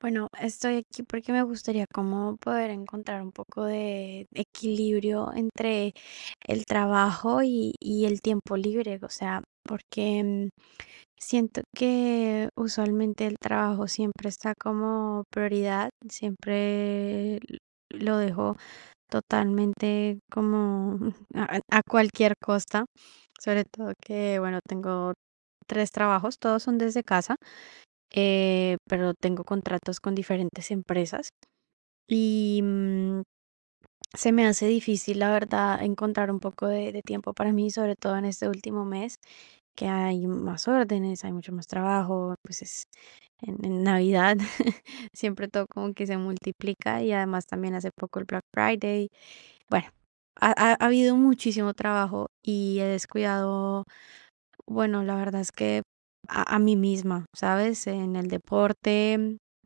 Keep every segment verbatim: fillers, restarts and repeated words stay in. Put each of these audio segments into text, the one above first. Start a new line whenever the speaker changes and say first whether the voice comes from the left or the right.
right: Bueno, estoy aquí porque me gustaría como poder encontrar un poco de equilibrio entre el trabajo y, y el tiempo libre, o sea, porque mm, siento que usualmente el trabajo siempre está como prioridad, siempre l- lo dejo totalmente como a, a cualquier costa, sobre todo que, bueno, tengo tres trabajos, todos son desde casa, eh, pero tengo contratos con diferentes empresas y mm, se me hace difícil, la verdad, encontrar un poco de, de tiempo para mí, sobre todo en este último mes, que hay más órdenes, hay mucho más trabajo, pues es en, en Navidad siempre todo como que se multiplica y además también hace poco el Black Friday. Bueno, ha, ha ha habido muchísimo trabajo y he descuidado, bueno, la verdad es que a, a mí misma, ¿sabes? En el deporte,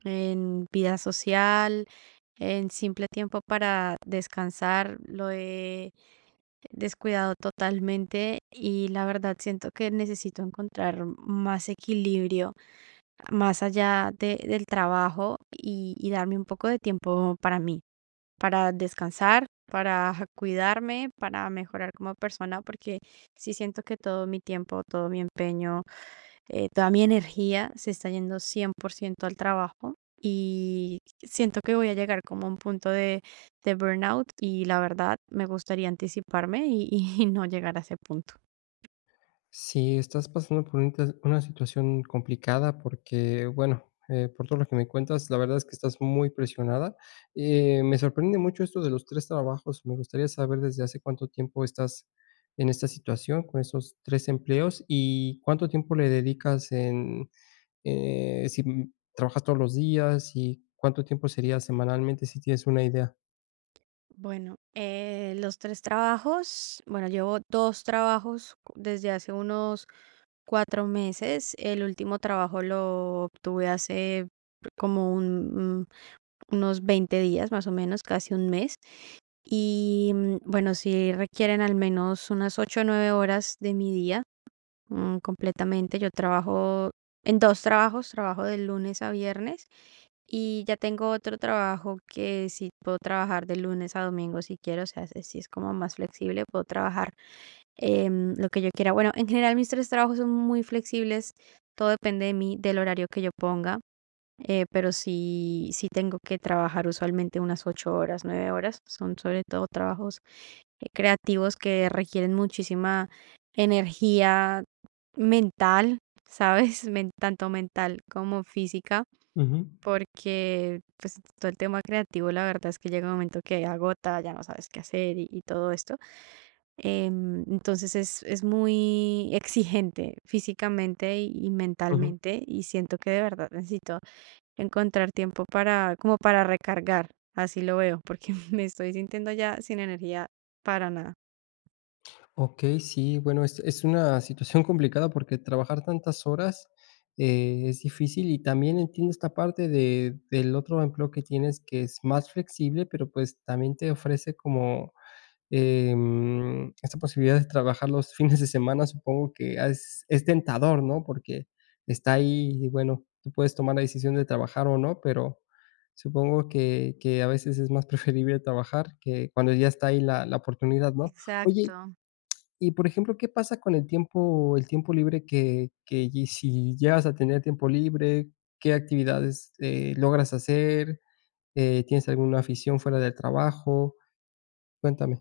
right: en vida social, en simple tiempo para descansar, lo he descuidado totalmente y la verdad siento que necesito encontrar más equilibrio más allá de- del trabajo y, y darme un poco de tiempo para mí, para descansar, para cuidarme, para mejorar como persona, porque sí siento que todo mi tiempo, todo mi empeño, eh, toda mi energía se está yendo cien por ciento al trabajo y siento que voy a llegar como a un punto de, de burnout y la verdad me gustaría anticiparme y y no llegar a ese punto.
left: Si estás pasando por un tes- una situación complicada porque, bueno, eh, por todo lo que me cuentas, la verdad es que estás muy presionada. Eh, me sorprende mucho esto de los tres trabajos. Me gustaría saber desde hace cuánto tiempo estás en esta situación con estos tres empleos y cuánto tiempo le dedicas en, eh, si mm, trabajas todos los días y cuánto tiempo sería semanalmente, si tienes una idea.
right: Bueno, eh, los tres trabajos, bueno, llevo dos trabajos cu- desde hace unos cuatro meses. El último trabajo lo obtuve hace como un, mm, unos veinte días, más o menos, casi un mes. Y mm, bueno, sí requieren al menos unas ocho, o nueve horas de mi día. Mm, completamente. Yo trabajo en dos trabajos, trabajo de lunes a viernes y ya tengo otro trabajo que sí puedo trabajar de lunes a domingo si quiero, o sea, si es sí es como más flexible, puedo trabajar em, lo que yo quiera. Bueno, en general mis tres trabajos son muy flexibles, todo depende de mí, del horario que yo ponga. Eh, pero sí, sí tengo que trabajar usualmente unas ocho horas, nueve horas. Son sobre todo trabajos eh, creativos que requieren muchísima energía mental, ¿sabes? Men- tanto mental como física,
left: Ujú,
right: porque pues todo el tema creativo, la verdad es que llega un momento que agota, ya no sabes qué hacer y, y todo esto. Em, entonces es, es muy exigente físicamente y y
left: ujú.
right: mentalmente y siento que de verdad necesito encontrar tiempo para, como para recargar, así lo veo, porque me estoy sintiendo ya sin energía para nada.
left: Okey, sí, bueno, es es una situación complicada porque trabajar tantas horas, eh, es difícil y también entiendo esta parte de del otro empleo que tienes que es más flexible, pero, pues, también te ofrece como, em, esta posibilidad de trabajar los fines de semana. Supongo que es es tentador, ¿no? Porque está ahí y, bueno, tú puedes tomar la decisión de trabajar o no, pero supongo que que a veces es más preferible trabajar que cuando ya está ahí la la oportunidad, ¿no? Oye,
right: Exacto.
left: y, por ejemplo, ¿qué pasa con el tiempo el tiempo libre que que y si llegas a tener tiempo libre? ¿Qué actividades, eh, logras hacer? Eh, ¿tienes alguna afición fuera del trabajo? Cuéntame.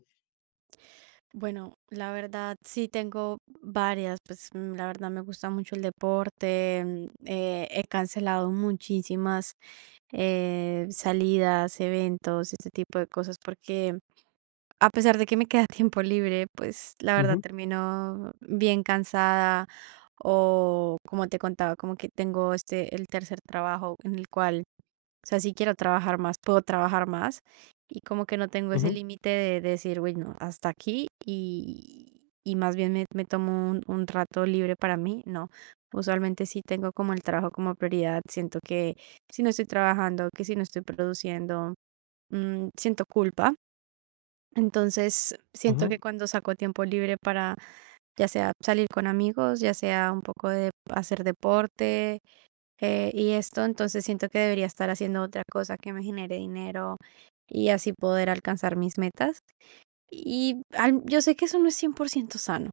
right: Bueno, la verdad sí tengo varias, pues mm, la verdad me gusta mucho el deporte, mm, eh, he cancelado muchísimas eh, salidas, eventos, este tipo de cosas, porque a pesar de que me queda tiempo libre, pues la verdad
left: Ujú,
right: termino bien cansada, o como te contaba, como que tengo este el tercer trabajo en el cual, o sea, si quiero trabajar más, puedo trabajar más y como que no tengo ese
left: ujú,
right: límite de decir, bueno, hasta aquí y, y más bien me, me tomo un, un rato libre para mí, no. Usualmente sí tengo como el trabajo como prioridad, siento que si no estoy trabajando, que si no estoy produciendo, mm, siento culpa, entonces, siento que
left: ujú,
right: cuando saco tiempo libre para, ya sea salir con amigos, ya sea un poco de hacer deporte, eh, y esto, entonces siento que debería estar haciendo otra cosa que me genere dinero y así poder alcanzar mis metas. Y al- yo sé que eso no es cien por ciento sano.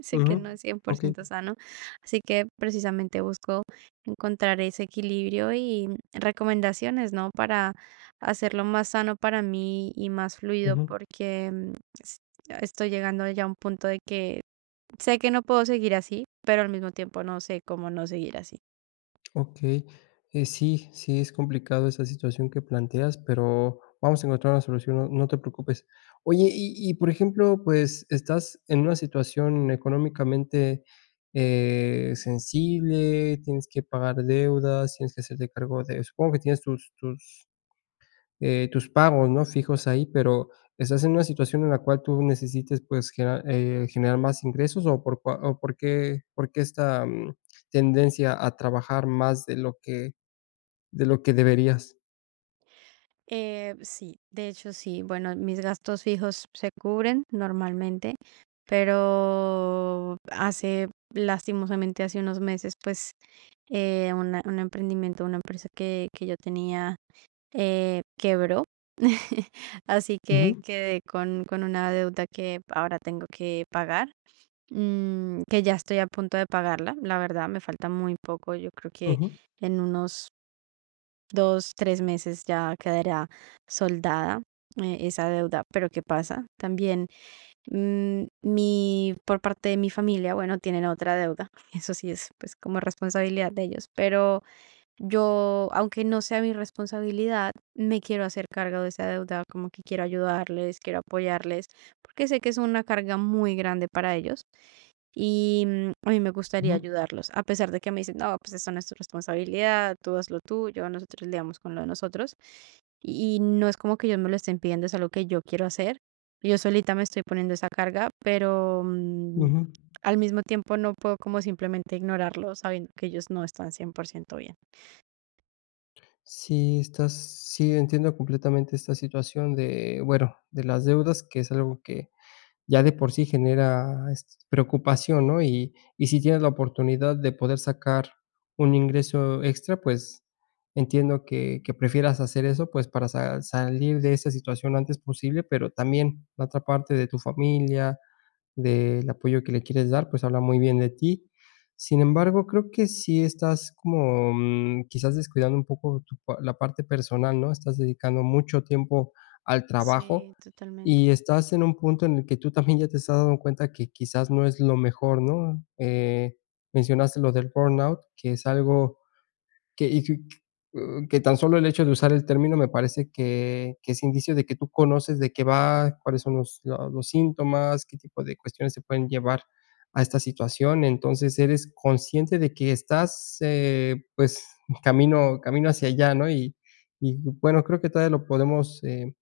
right: Sé
left: ujú.
right: que no es cien por
left: Okey,
right: ciento sano, así que precisamente busco encontrar ese equilibrio y recomendaciones, ¿no? Para hacerlo más sano para mí y más fluido,
left: ujú.
right: porque mm, s- estoy llegando ya a un punto de que sé que no puedo seguir así, pero al mismo tiempo no sé cómo no seguir así.
left: Okey, eh, sí, sí, es complicado esa situación que planteas, pero vamos a encontrar una solución, no no te preocupes. Oye, y y, por ejemplo, pues, ¿estás en una situación económicamente, eh, sensible? ¿Tienes que pagar deudas? ¿Tienes que hacerte cargo de supongo que tienes tus tus eh, tus pagos, ¿no?, fijos ahí, pero estás en una situación en la cual tú necesites, pues, generar, eh, generar más ingresos, o por cua o por qué por qué esta, mm, tendencia a trabajar más de lo que de lo que deberías.
right: Eh, sí, de hecho sí, bueno, mis gastos fijos se cubren normalmente, pero hace lastimosamente hace unos meses pues eh, una- un emprendimiento, una empresa que, que yo tenía, eh, quebró. Así que
left: Ujú.
right: quedé con, con una deuda que ahora tengo que pagar, mm, que ya estoy a punto de pagarla. La verdad, me falta muy poco. Yo creo que
left: Ujú,
right: en unos dos, tres meses ya quedará soldada, eh, esa deuda, pero ¿qué pasa? También mm, mi, por parte de mi familia, bueno, tienen otra deuda, eso sí es pues como responsabilidad de ellos, pero yo, aunque no sea mi responsabilidad, me quiero hacer cargo de esa deuda, como que quiero ayudarles, quiero apoyarles, porque sé que es una carga muy grande para ellos y mm, a mí me gustaría
left: ujú,
right: ayudarlos, a pesar de que me dicen, no, pues eso no es tu responsabilidad, tú haz lo tuyo, nosotros lidiamos con lo de nosotros. Y no es como que ellos me lo estén pidiendo, es algo que yo quiero hacer. Yo solita me estoy poniendo esa carga, pero mm,
left: ujú.
right: al mismo tiempo no puedo como simplemente ignorarlo sabiendo que ellos no están cien por ciento bien.
left: Sí, estás sí, entiendo completamente esta situación de, bueno, de las deudas, que es algo que ya de por sí genera, este, preocupación, ¿no? Y y si tienes la oportunidad de poder sacar un ingreso extra, pues, entiendo que que prefieras hacer eso, pues, para sa salir de esa situación antes posible, pero también la otra parte de tu familia, del apoyo que le quieres dar, pues, habla muy bien de ti. Sin embargo, creo que sí estás como, mm, quizás descuidando un poco tu pa la parte personal, ¿no? Estás dedicando mucho tiempo al trabajo
right: Sí,
left: y
right: totalmente.
left: estás en un punto en el que tú también ya te estás dando cuenta que quizás no es lo mejor, ¿no? Eh, mencionaste lo del burnout, que es algo que y que que tan solo el hecho de usar el término me parece que que es indicio de que tú conoces de qué va, cuáles son los lo los síntomas, qué tipo de cuestiones se pueden llevar a esta situación. Entonces, eres consciente de que estás, eh, pues, camino camino hacia allá, ¿no? Y y bueno, creo que todavía lo podemos, eh,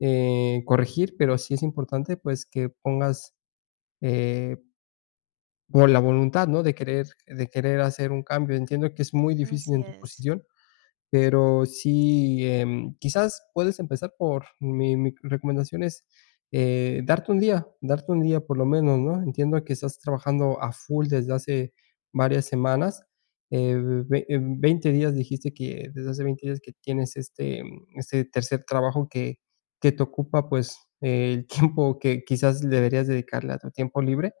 left: eh, corregir, pero sí es importante, pues, que pongas, eh, por la voluntad, ¿no?, de querer de querer hacer un cambio. Entiendo que es muy difícil
right: Así
left: en tu
right: es.
left: posición, pero sí, em, quizás puedes empezar por mi mi recomendación es, eh, darte un día, darte un día por lo menos, ¿no? Entiendo que estás trabajando a full desde hace varias semanas, eh, ve em, veinte días dijiste que desde hace veinte días que tienes este, mm, este tercer trabajo que que te ocupa, pues, eh, el tiempo que quizás deberías dedicarle a tu tiempo libre.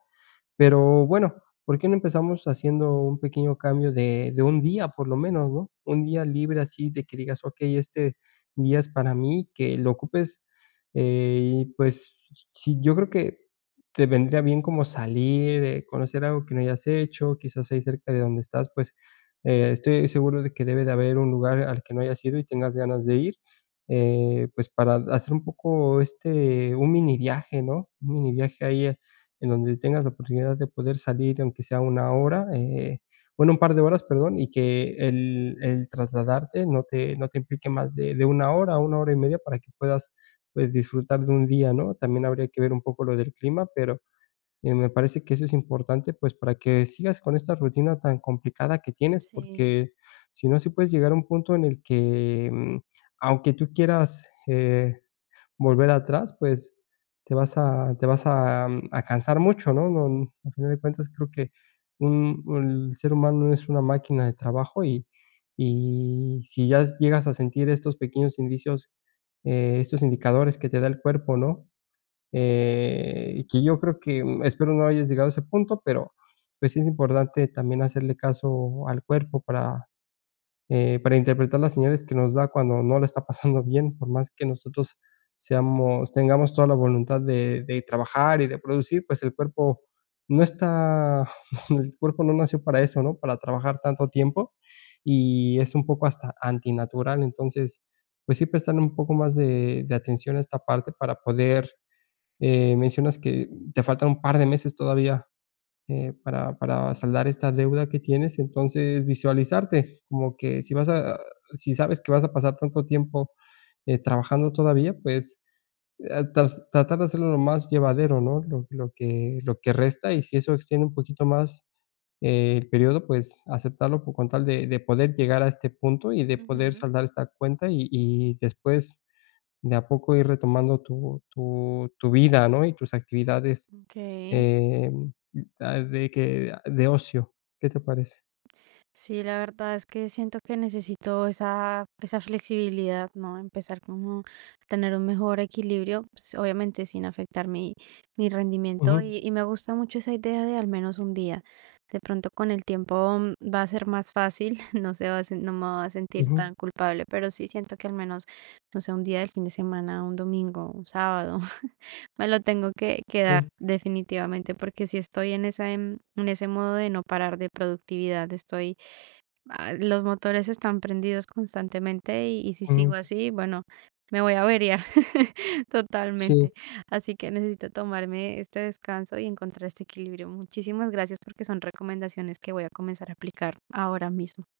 left: Pero bueno, ¿por qué no empezamos haciendo un pequeño cambio de de un día, por lo menos, no? Un día libre así de que digas: "Okey, este día es para mí", que lo ocupes, eh, y pues, sí, yo creo que te vendría bien como salir, eh, conocer algo que no hayas hecho, quizás ahí cerca de donde estás, pues, eh, estoy seguro de que debe de haber un lugar al que no hayas ido y tengas ganas de ir, eh, pues, para hacer un poco, este, un mini viaje, ¿no? Un mini viaje ahí, en donde tengas la oportunidad de poder salir, aunque sea una hora, eh, bueno, un par de horas, perdón, y que el el trasladarte no te no te implique más de de una hora, una hora y media para que puedas, pues, disfrutar de un día, ¿no? También habría que ver un poco lo del clima, pero, eh, me parece que eso es importante, pues, para que sigas con esta rutina tan complicada que tienes,
right: Sí.
left: porque si no, sí puedes llegar a un punto en el que, mm, aunque tú quieras, eh volver atrás, pues, te vas a te vas a, mm, a cansar mucho, ¿no? No, n al final de cuentas, creo que un un- el ser humano no es una máquina de trabajo y y si ya llegas a sentir estos pequeños indicios, eh, estos indicadores que te da el cuerpo, ¿no? Eh, y que yo creo que, mm, espero no hayas llegado a ese punto, pero, pues, sí es importante también hacerle caso al cuerpo para eh, para interpretar las señales que nos da cuando no la está pasando bien, por más que nosotros seamos tengamos toda la voluntad de de trabajar y de producir, pues, el cuerpo no está el cuerpo no nació para eso, ¿no? Para trabajar tanto tiempo, y es un poco hasta antinatural. Entonces, pues sí, prestarle un poco más de de atención a esta parte para poder eh, mencionas que te faltan un par de meses todavía eh, para para saldar esta deuda que tienes. Entonces, visualizarte, como que si vas a si sabes que vas a pasar tanto tiempo, eh, trabajando todavía, pues, eh, tras tratar de hacerlo lo más llevadero, ¿no? Lo lo que lo que resta, y si eso extiende un poquito más eh, el periodo, pues, aceptarlo po- con tal de de poder llegar a este punto y de poder
right: Ujú.
left: saldar esta cuenta, y y después, de a poco ir retomando tu tu tu vida, ¿no? Y tus actividades.
right: OK.
left: Em, ah, de que de ocio, ¿qué te parece?
right: Sí, la verdad es que siento que necesito esa, esa flexibilidad, ¿no? Empezar como a tener un mejor equilibrio, pues, obviamente sin afectar mi, mi rendimiento.
left: Ujú,
right: Y, y me gusta mucho esa idea de al menos un día. De pronto con el tiempo mm, va a ser más fácil, no se va a, sen- no me va a sentir
left: ujú,
right: tan culpable, pero sí siento que al menos, no sé, un día del fin de semana, un domingo, un sábado. Me lo tengo que, que
left: sí,
right: dar definitivamente porque si estoy en esa, em, en ese modo de no parar de productividad, estoy, ah, los motores están prendidos constantemente y, y si
left: ujú,
right: sigo así, bueno, me voy a averiar
left: sí.
right: totalmente. Así que necesito tomarme este descanso y encontrar este equilibrio. Muchísimas gracias porque son recomendaciones que voy a comenzar a aplicar ahora mismo.